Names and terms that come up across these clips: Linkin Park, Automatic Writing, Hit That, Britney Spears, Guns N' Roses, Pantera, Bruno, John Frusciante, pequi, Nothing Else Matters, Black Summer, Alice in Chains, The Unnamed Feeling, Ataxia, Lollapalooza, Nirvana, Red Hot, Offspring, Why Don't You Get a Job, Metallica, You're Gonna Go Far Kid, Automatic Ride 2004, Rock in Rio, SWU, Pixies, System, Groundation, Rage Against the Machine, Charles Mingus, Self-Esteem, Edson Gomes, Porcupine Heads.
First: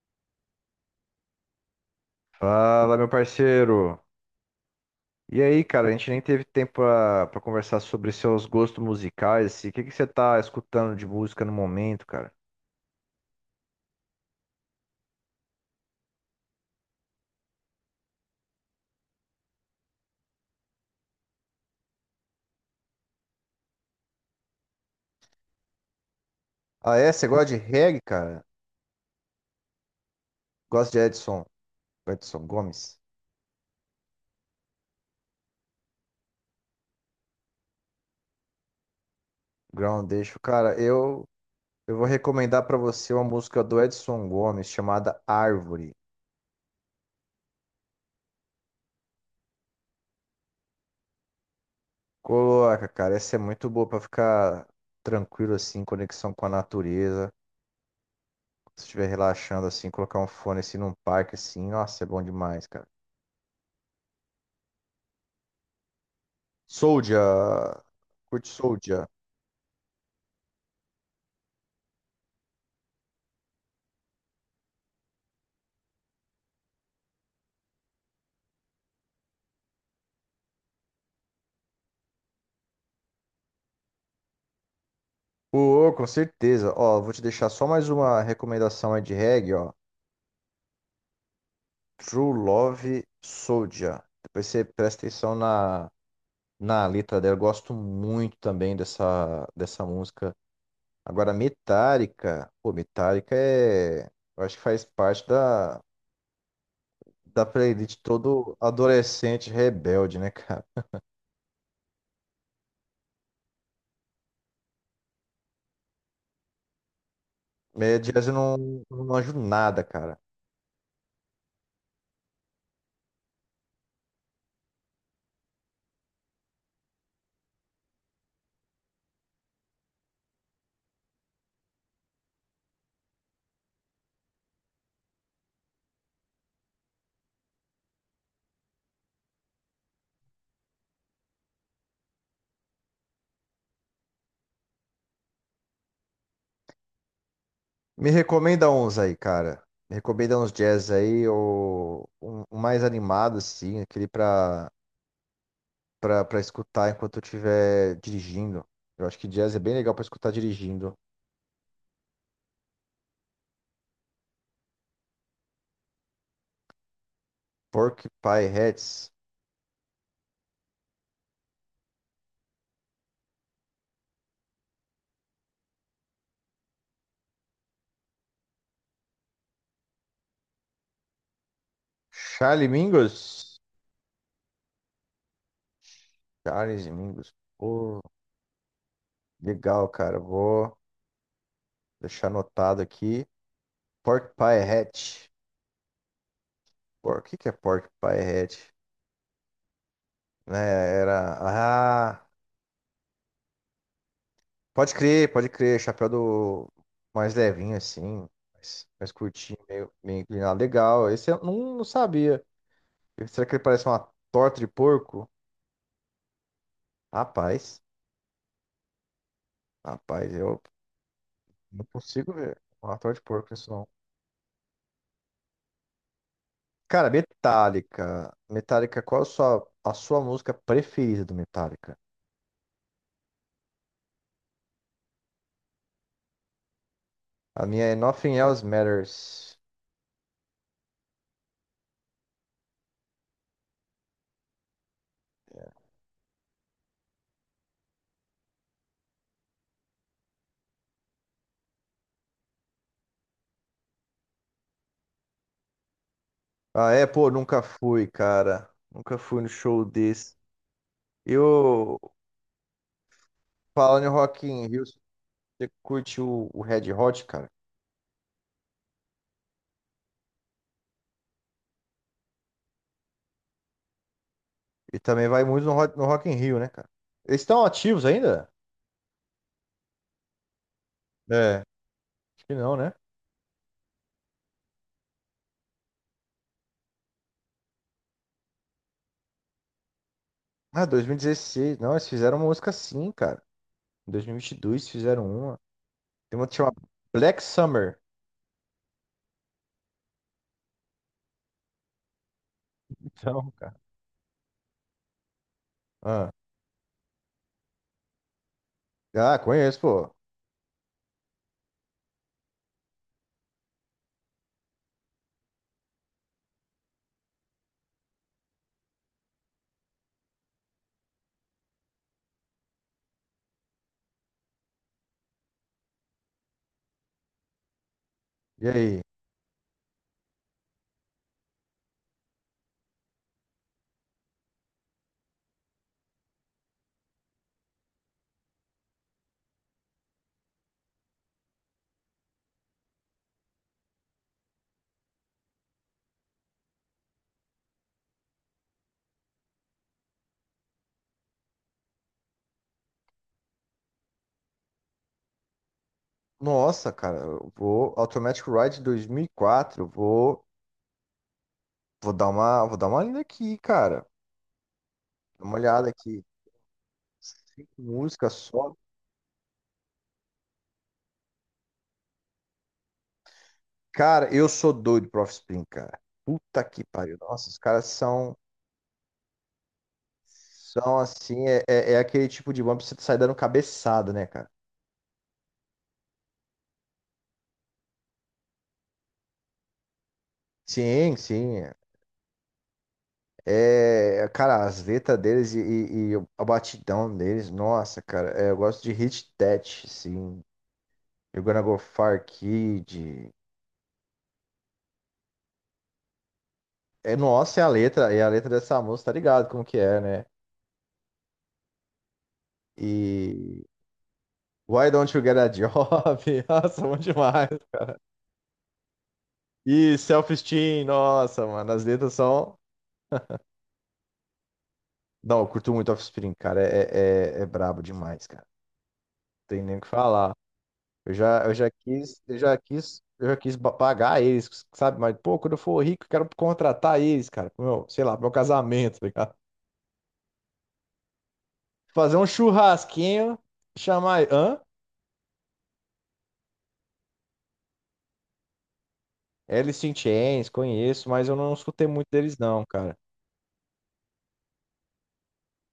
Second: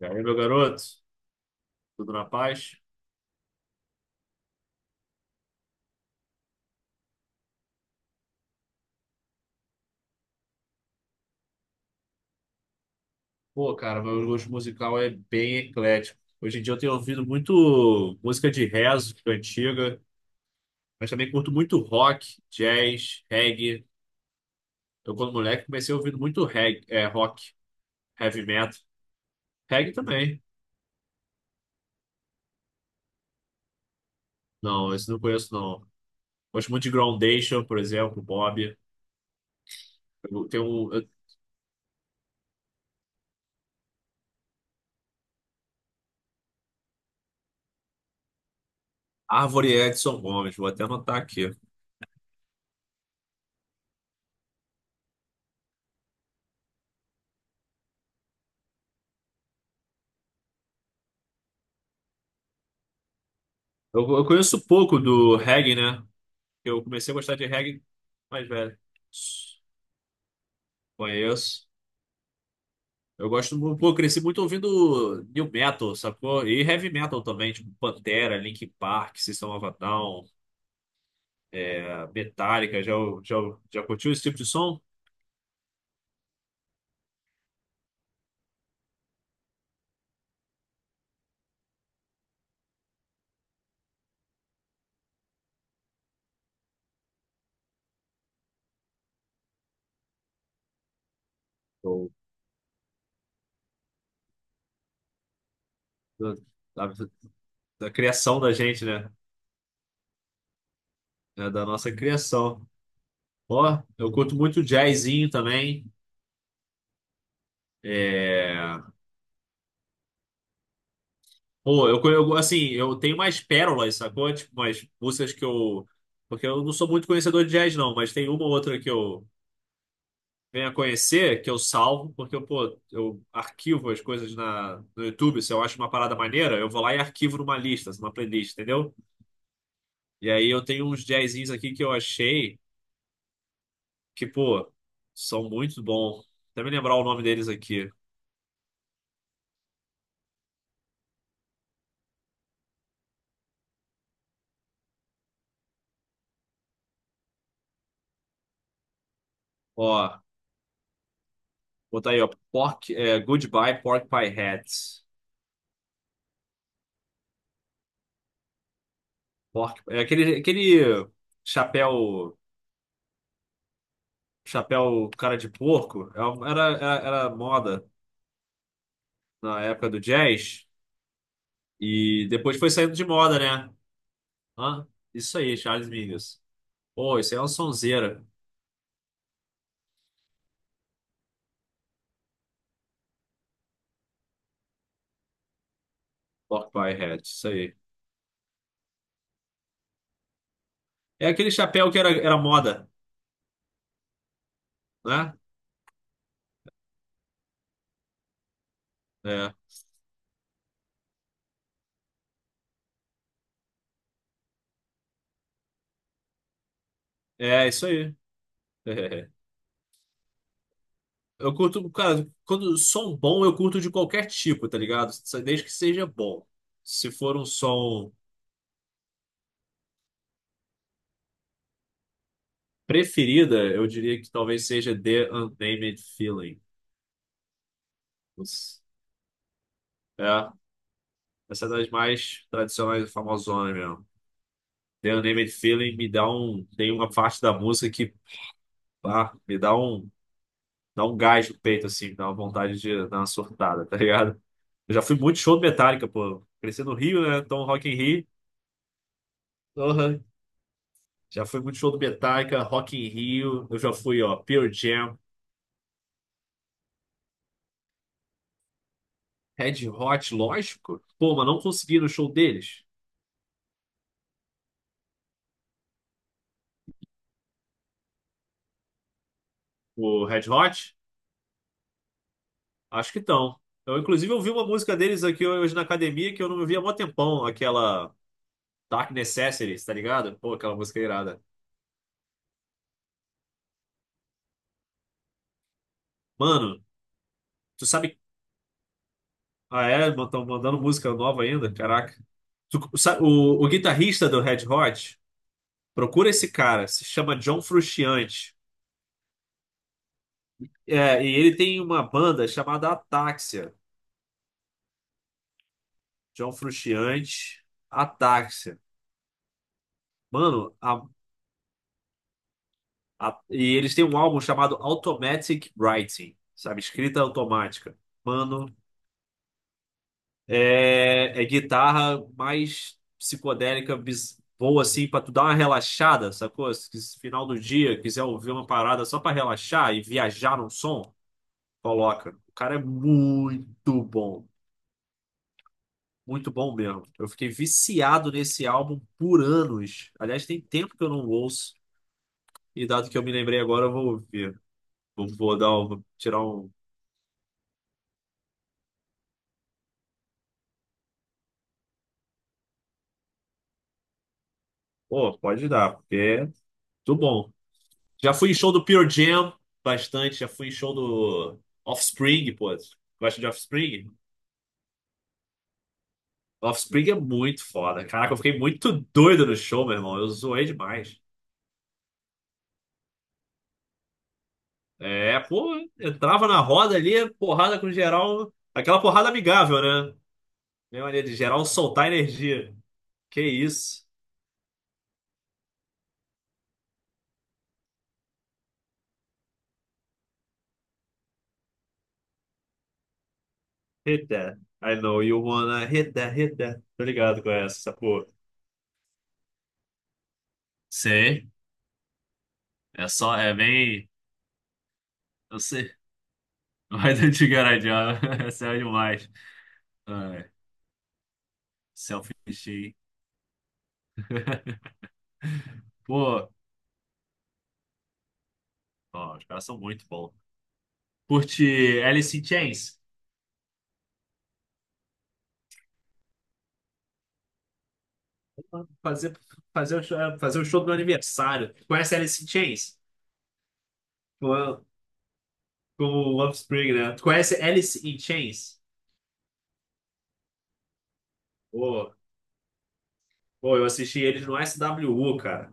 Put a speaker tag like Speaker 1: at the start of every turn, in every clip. Speaker 1: E aí, meu garoto? Tudo na paz?
Speaker 2: Fala, meu parceiro. E aí, cara, a gente nem teve tempo pra conversar sobre seus gostos musicais assim. O que que você tá escutando de música no momento, cara?
Speaker 1: Pô, cara, meu gosto musical é bem eclético. Hoje em dia eu tenho ouvido muito música de rezo, antiga, mas também curto muito rock, jazz, reggae. Eu, quando moleque, comecei ouvindo muito reggae,
Speaker 2: Ah, é? Você gosta
Speaker 1: rock,
Speaker 2: de reggae, cara?
Speaker 1: heavy metal. Reggae também.
Speaker 2: Gosto de Edson, Edson Gomes,
Speaker 1: Não, esse não conheço, não. Gosto muito de Groundation, por exemplo, Bob.
Speaker 2: Groundation.
Speaker 1: Eu tenho um- eu-
Speaker 2: Eu vou recomendar pra você uma música do Edson Gomes chamada Árvore.
Speaker 1: Árvore Edson Gomes, vou até anotar aqui.
Speaker 2: Coloca, cara, essa é muito boa pra ficar tranquilo assim, em conexão com a natureza. Se estiver relaxando assim, colocar um fone assim num parque assim, nossa, é bom demais, cara.
Speaker 1: Eu conheço pouco do reggae, né? Eu comecei a gostar de
Speaker 2: Soldier.
Speaker 1: reggae
Speaker 2: Curte
Speaker 1: mais velho.
Speaker 2: Soldier.
Speaker 1: Conheço. Eu gosto, pô, eu cresci muito ouvindo new metal, sacou? E heavy metal também, tipo Pantera, Linkin Park, System of a Down, Metallica. Já, já curtiu esse tipo de som?
Speaker 2: Ô, com certeza. Ó, vou te deixar só mais uma recomendação aí de reggae, ó. True Love Soldier. Depois você presta atenção na letra dela. Eu gosto muito também dessa música. Agora,
Speaker 1: Ou
Speaker 2: Metallica. Pô, Metallica é. Eu acho que faz parte
Speaker 1: Da, da,
Speaker 2: da
Speaker 1: da
Speaker 2: playlist
Speaker 1: criação da
Speaker 2: todo
Speaker 1: gente, né?
Speaker 2: adolescente rebelde, né, cara?
Speaker 1: É, da nossa criação. Ó, eu curto muito jazzinho também.
Speaker 2: Jazz
Speaker 1: É...
Speaker 2: eu não manjo nada, cara.
Speaker 1: Pô, eu assim, eu tenho mais pérolas, sacou? Tipo, umas músicas que eu... Porque eu não sou muito conhecedor de jazz, não, mas tem uma ou outra que eu venha conhecer, que eu salvo, porque eu, pô, eu arquivo as coisas no YouTube. Se eu acho uma parada maneira, eu vou lá e arquivo numa playlist, entendeu? E aí eu tenho uns jazzinhos aqui que eu achei que, pô, são muito bons. Até me lembrar o nome deles aqui.
Speaker 2: Me recomenda uns aí, cara. Me recomenda uns jazz aí, ou um mais animado, assim, aquele pra escutar enquanto eu estiver dirigindo. Eu acho que jazz é bem legal pra
Speaker 1: Ó,
Speaker 2: escutar dirigindo.
Speaker 1: botar aí, ó. Goodbye Pork Pie Hat.
Speaker 2: Porcupine Heads.
Speaker 1: Pork, é aquele chapéu, chapéu cara de porco. Era moda na época do jazz. E depois
Speaker 2: Charlie
Speaker 1: foi saindo de moda,
Speaker 2: Mingus.
Speaker 1: né? Hã? Isso aí, Charles Mingus.
Speaker 2: Charles
Speaker 1: Pô,
Speaker 2: Mingus.
Speaker 1: isso aí é uma
Speaker 2: Pô,
Speaker 1: sonzeira.
Speaker 2: legal, cara. Vou deixar anotado aqui. Porcupine Head.
Speaker 1: Pork Pie
Speaker 2: Por
Speaker 1: Hat,
Speaker 2: que que
Speaker 1: isso
Speaker 2: é
Speaker 1: aí.
Speaker 2: Porcupine Head? Né,
Speaker 1: É
Speaker 2: era.
Speaker 1: aquele chapéu que era,
Speaker 2: Ah,
Speaker 1: era moda,
Speaker 2: pode crer,
Speaker 1: né?
Speaker 2: pode crer. Chapéu do mais levinho, assim, mais
Speaker 1: É,
Speaker 2: curtinho, meio inclinado. Legal. Esse eu não sabia. Será que ele parece uma torta de porco?
Speaker 1: é
Speaker 2: Rapaz,
Speaker 1: isso aí.
Speaker 2: rapaz, eu
Speaker 1: Eu
Speaker 2: não
Speaker 1: curto, cara,
Speaker 2: consigo ver
Speaker 1: quando
Speaker 2: uma
Speaker 1: som
Speaker 2: torta de
Speaker 1: bom,
Speaker 2: porco
Speaker 1: eu
Speaker 2: isso
Speaker 1: curto
Speaker 2: não.
Speaker 1: de qualquer tipo, tá ligado? Desde que seja bom.
Speaker 2: Cara,
Speaker 1: Se for um som
Speaker 2: Metallica. Metallica, qual a a sua música preferida do Metallica?
Speaker 1: preferida, eu diria que talvez seja The Unnamed Feeling.
Speaker 2: A minha é Nothing Else
Speaker 1: Os-
Speaker 2: Matters.
Speaker 1: É, essa é das mais tradicionais e famosonas mesmo. The Unnamed Feeling me dá um. Tem uma parte da música que, ah, me dá um. Dá um gás no peito, assim, dá uma vontade de dar uma surtada, tá ligado? Eu já fui muito show do Metallica, pô. Cresci
Speaker 2: Ah,
Speaker 1: no
Speaker 2: é,
Speaker 1: Rio,
Speaker 2: pô,
Speaker 1: né?
Speaker 2: nunca
Speaker 1: Então, Rock in
Speaker 2: fui,
Speaker 1: Rio.
Speaker 2: cara. Nunca fui no show
Speaker 1: Porra.
Speaker 2: desse.
Speaker 1: Já fui muito show
Speaker 2: Eu,
Speaker 1: do Metallica, Rock in Rio. Eu já
Speaker 2: falando em
Speaker 1: fui, ó,
Speaker 2: Rock in
Speaker 1: Pearl
Speaker 2: Rio, você
Speaker 1: Jam,
Speaker 2: curte o Red Hot, cara?
Speaker 1: Red Hot, lógico. Pô, mas não consegui ir no show deles.
Speaker 2: E também vai muito no no Rock in Rio, né, cara? Eles estão ativos ainda?
Speaker 1: O Red Hot?
Speaker 2: É, acho que não, né?
Speaker 1: Acho que estão. Eu, inclusive, ouvi uma música deles aqui hoje na academia que eu não ouvia há mó tempão, aquela Dark Necessities, tá ligado? Pô, aquela
Speaker 2: Ah,
Speaker 1: música irada.
Speaker 2: 2016. Não, eles fizeram uma música sim, cara. Em 2022 fizeram uma. Tem uma que chama
Speaker 1: Mano,
Speaker 2: Black
Speaker 1: tu
Speaker 2: Summer.
Speaker 1: sabe. Ah, é? Estão mandando música nova ainda? Caraca.
Speaker 2: Então,
Speaker 1: O
Speaker 2: cara.
Speaker 1: guitarrista do Red Hot, procura
Speaker 2: Ah,
Speaker 1: esse cara, se chama John Frusciante.
Speaker 2: ah, conheço, pô.
Speaker 1: É, e ele tem uma banda chamada Ataxia. John Frusciante, Ataxia. Mano, e eles têm um álbum chamado Automatic Writing, sabe? Escrita automática.
Speaker 2: E
Speaker 1: Mano,
Speaker 2: aí?
Speaker 1: é, é guitarra mais psicodélica, boa assim, pra tu dar uma relaxada, sacou? Se quis- final do dia, quiser ouvir uma parada só pra relaxar e viajar no som, coloca. O cara é muito bom mesmo. Eu fiquei viciado nesse álbum por anos. Aliás, tem tempo que eu não ouço, e dado que eu me lembrei agora, eu vou ouvir. Vou dar um, tirar um.
Speaker 2: Nossa, cara, eu vou Automatic Ride 2004. Vou dar vou dar uma lida aqui, cara.
Speaker 1: Pô,
Speaker 2: Dá uma
Speaker 1: pode
Speaker 2: olhada
Speaker 1: dar, porque
Speaker 2: aqui.
Speaker 1: é tudo bom.
Speaker 2: Cinco músicas
Speaker 1: Já fui em show
Speaker 2: só.
Speaker 1: do Pure Jam bastante, já fui em show do Offspring, pô. Gosta de Offspring?
Speaker 2: Cara, eu sou doido pro Offspring, cara. Puta que
Speaker 1: Offspring é
Speaker 2: pariu. Nossa, os
Speaker 1: muito
Speaker 2: caras
Speaker 1: foda. Caraca,
Speaker 2: são,
Speaker 1: eu fiquei muito doido no show, meu irmão. Eu zoei
Speaker 2: são
Speaker 1: demais.
Speaker 2: assim, é aquele tipo de banda que você sai dando cabeçada, né, cara?
Speaker 1: É, pô, entrava na roda ali, porrada com geral. Aquela porrada amigável, né? Minha
Speaker 2: Sim,
Speaker 1: maneira de geral
Speaker 2: sim.
Speaker 1: soltar energia. Que isso?
Speaker 2: É, cara, as letras deles e a batidão deles, nossa, cara, é, eu gosto de Hit That, sim. You're Gonna Go Far Kid.
Speaker 1: Hit that. I know you wanna hit that, hit that. Tô
Speaker 2: É,
Speaker 1: ligado com
Speaker 2: nossa,
Speaker 1: essa
Speaker 2: é
Speaker 1: porra.
Speaker 2: a letra dessa música, tá ligado como que é, né?
Speaker 1: Sei. É só, é
Speaker 2: E
Speaker 1: bem.
Speaker 2: Why Don't You Get a
Speaker 1: Eu
Speaker 2: Job?
Speaker 1: sei.
Speaker 2: Nossa, bom
Speaker 1: Why don't
Speaker 2: demais.
Speaker 1: you get a job? Essa é demais.
Speaker 2: E
Speaker 1: Ai,
Speaker 2: Self-Esteem, nossa, mano, as letras são.
Speaker 1: selfie.
Speaker 2: Não, eu curto muito Offspring,
Speaker 1: Pô,
Speaker 2: cara. É brabo demais, cara.
Speaker 1: ó, os
Speaker 2: Não tem
Speaker 1: caras
Speaker 2: nem
Speaker 1: são
Speaker 2: o que
Speaker 1: muito
Speaker 2: falar.
Speaker 1: bons. Curte Alice in Chains?
Speaker 2: Eu já quis pagar eles, sabe? Mas, pô, quando eu for rico, eu quero contratar eles, cara. Pro pro meu casamento, tá ligado?
Speaker 1: Fazer, fazer o show do meu aniversário. Tu conhece
Speaker 2: Fazer um
Speaker 1: Alice in Chains?
Speaker 2: churrasquinho, chamar. Hã?
Speaker 1: Com, com o Offspring, né? Tu conhece Alice in Chains?
Speaker 2: Alice in Chains, conheço, mas eu não escutei muito
Speaker 1: Pô,
Speaker 2: deles, não, cara.
Speaker 1: pô, eu assisti eles no SWU, cara.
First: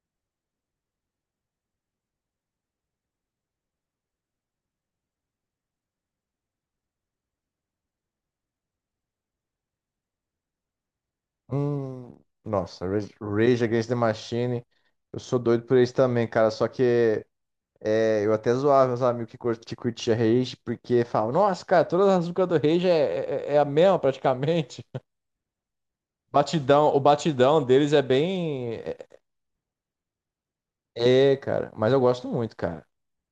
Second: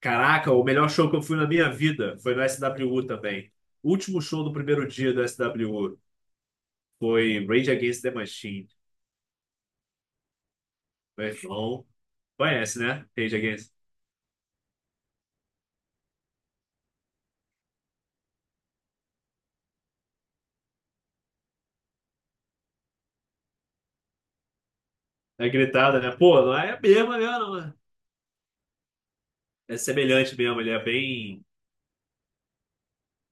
Speaker 1: Caraca, o melhor show que eu fui na minha vida foi no SWU também. O último show do primeiro dia do SWU foi Rage Against the Machine. Meu irmão,
Speaker 2: Hum,
Speaker 1: conhece,
Speaker 2: nossa,
Speaker 1: né? Rage
Speaker 2: Rage
Speaker 1: Against.
Speaker 2: Against the Machine. Eu sou doido por eles também, cara. Só que é, eu até zoava meus amigos que curtia Rage, porque falavam, nossa, cara, todas as músicas do Rage é a mesma praticamente.
Speaker 1: É gritada, né? Pô, não é a
Speaker 2: Batidão, o
Speaker 1: mesma, mesmo, não,
Speaker 2: batidão
Speaker 1: né?
Speaker 2: deles é bem.
Speaker 1: É semelhante mesmo, ele é bem.
Speaker 2: Cara, mas eu gosto muito, cara.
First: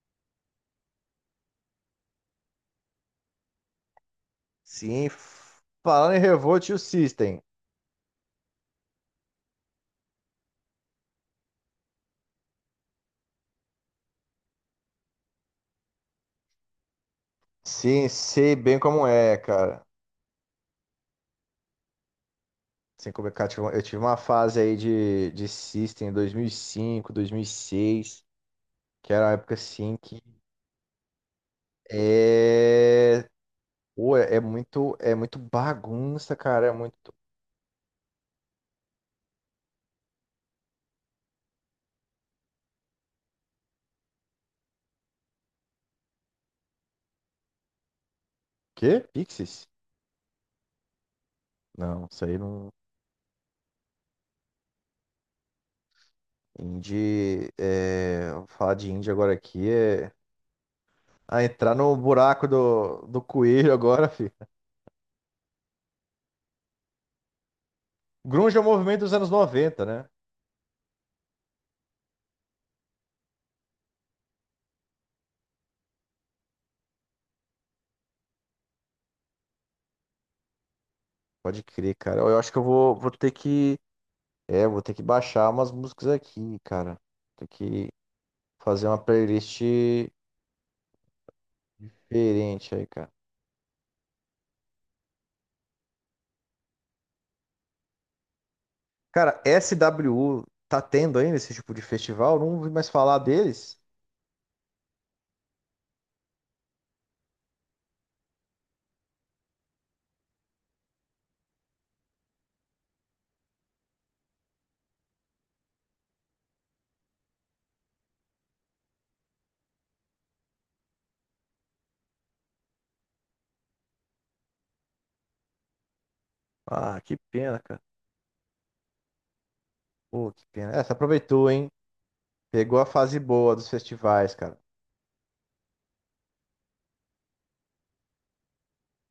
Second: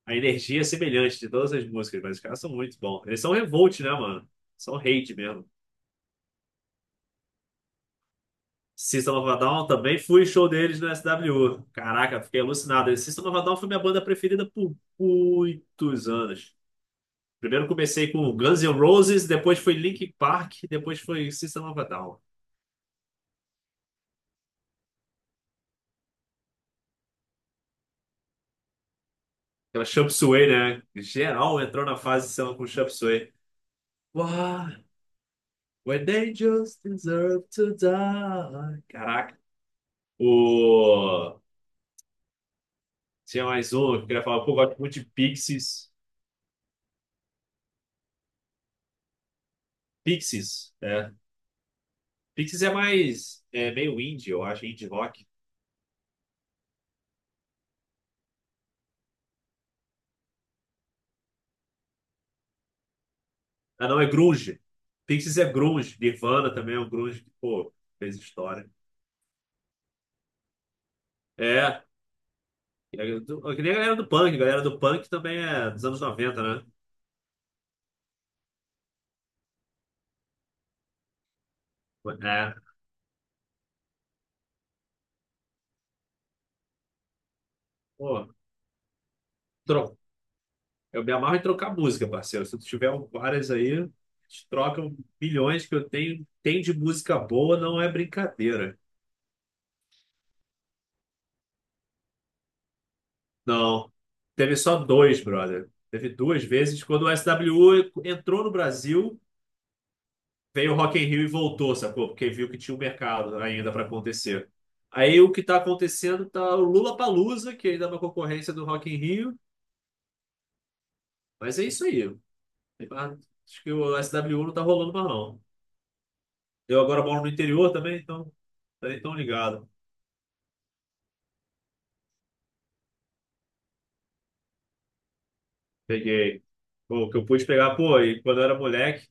Speaker 1: A energia é semelhante de todas as músicas, mas os caras são muito bons. Eles são revolt, né, mano? São
Speaker 2: Sim,
Speaker 1: hate mesmo.
Speaker 2: falando em Revolt e o System.
Speaker 1: System of a Down também fui show deles no SWU. Caraca, fiquei alucinado. System of a Down foi minha banda preferida por muitos anos. Primeiro
Speaker 2: Sim,
Speaker 1: comecei com
Speaker 2: sei
Speaker 1: Guns N'
Speaker 2: bem como
Speaker 1: Roses,
Speaker 2: é,
Speaker 1: depois foi
Speaker 2: cara.
Speaker 1: Linkin Park, depois foi System of a Down.
Speaker 2: Sem complicar, eu tive uma fase aí de System em 2005, 2006, que era uma época
Speaker 1: Aquela
Speaker 2: assim
Speaker 1: Chop
Speaker 2: que.
Speaker 1: Suey, né? Geral entrou na fase de com Chop
Speaker 2: É.
Speaker 1: Suey.
Speaker 2: Pô,
Speaker 1: Uau!
Speaker 2: é muito
Speaker 1: When they
Speaker 2: bagunça, cara. É
Speaker 1: just
Speaker 2: muito.
Speaker 1: deserve to die. Caraca. O... Tinha mais um que eu queria falar. Pô, eu gosto muito de Pixies.
Speaker 2: Quê? Pixies?
Speaker 1: Pixies, é.
Speaker 2: Não, isso aí
Speaker 1: Pixies
Speaker 2: não.
Speaker 1: é mais... É meio indie, eu acho. Indie rock.
Speaker 2: Indie. É... Falar de indie agora aqui é. Ah, entrar no buraco do coelho
Speaker 1: Ah, não. É
Speaker 2: agora, filho.
Speaker 1: grunge. Pixies é grunge. Nirvana também é um grunge que, pô, fez
Speaker 2: Grunge é o
Speaker 1: história.
Speaker 2: movimento dos anos 90, né?
Speaker 1: É. Que nem a galera do punk. A galera do punk também é dos anos noventa, né?
Speaker 2: Pode crer, cara. Eu acho
Speaker 1: É.
Speaker 2: que eu vou, vou ter que. É, vou ter que baixar umas músicas aqui, cara. Tem que
Speaker 1: Pô,
Speaker 2: fazer uma playlist
Speaker 1: eu me amarro em trocar música, parceiro. Se tu
Speaker 2: diferente aí,
Speaker 1: tiver
Speaker 2: cara.
Speaker 1: várias aí, a gente troca bilhões que eu tenho. Tem de música boa, não é brincadeira.
Speaker 2: Cara, SWU tá tendo ainda esse tipo de festival? Não ouvi mais falar deles.
Speaker 1: Não. Teve só dois, brother. Teve duas vezes. Quando o SWU entrou no Brasil, veio o Rock in Rio e voltou, sacou? Porque viu que tinha um mercado ainda para acontecer. Aí o que tá acontecendo tá o Lollapalooza, que ainda é uma concorrência do Rock in Rio. Mas é isso aí. Tem mais- Acho que o SWU não tá rolando mais, não. Eu
Speaker 2: Ah,
Speaker 1: agora
Speaker 2: que
Speaker 1: moro no
Speaker 2: pena,
Speaker 1: interior
Speaker 2: cara.
Speaker 1: também, então tá nem tão ligado.
Speaker 2: Pô, que pena. É, você aproveitou, hein? Pegou a fase boa dos festivais, cara.
Speaker 1: Peguei. O que eu pude pegar, pô, e quando eu era moleque,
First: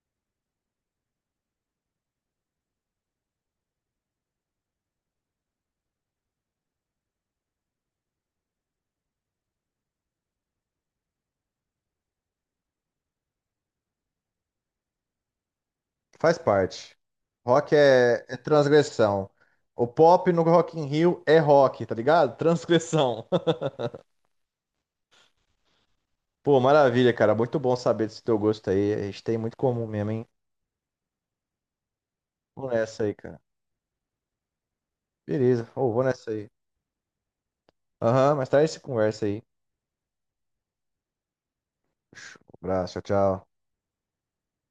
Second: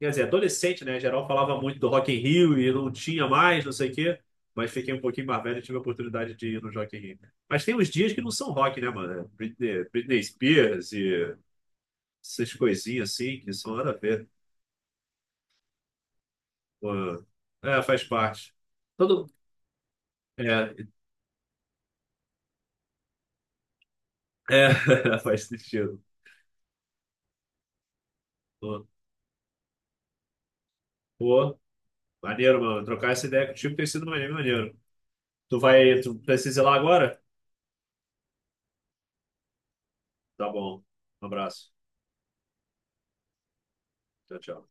Speaker 1: quer dizer, adolescente, né? Geral falava muito do Rock in Rio e não tinha mais, não sei o quê. Mas fiquei um pouquinho mais velho e tive a oportunidade de ir no Rock in Rio. Mas tem uns dias que não são rock, né, mano? É Britney, Britney Spears e essas coisinhas assim que são nada a ver.
Speaker 2: Faz parte.
Speaker 1: Pô,
Speaker 2: Rock
Speaker 1: é, faz
Speaker 2: é, é
Speaker 1: parte.
Speaker 2: transgressão.
Speaker 1: Todo...
Speaker 2: O pop no
Speaker 1: É,
Speaker 2: Rock in Rio é rock, tá ligado? Transgressão.
Speaker 1: faz sentido.
Speaker 2: Pô, maravilha, cara. Muito bom saber desse teu gosto
Speaker 1: Pô,
Speaker 2: aí. A gente tem muito comum mesmo, hein?
Speaker 1: pô, maneiro,
Speaker 2: Vou
Speaker 1: mano.
Speaker 2: nessa
Speaker 1: Trocar
Speaker 2: aí,
Speaker 1: essa
Speaker 2: cara.
Speaker 1: ideia contigo tem sido maneiro. Maneiro. Tu
Speaker 2: Beleza. Ô,
Speaker 1: vai,
Speaker 2: vou
Speaker 1: tu
Speaker 2: nessa aí.
Speaker 1: precisa ir lá agora?
Speaker 2: Aham, mas mais tarde se conversa aí.
Speaker 1: Tá bom. Um abraço.
Speaker 2: Um abraço, tchau, tchau.
Speaker 1: Tchau, tchau.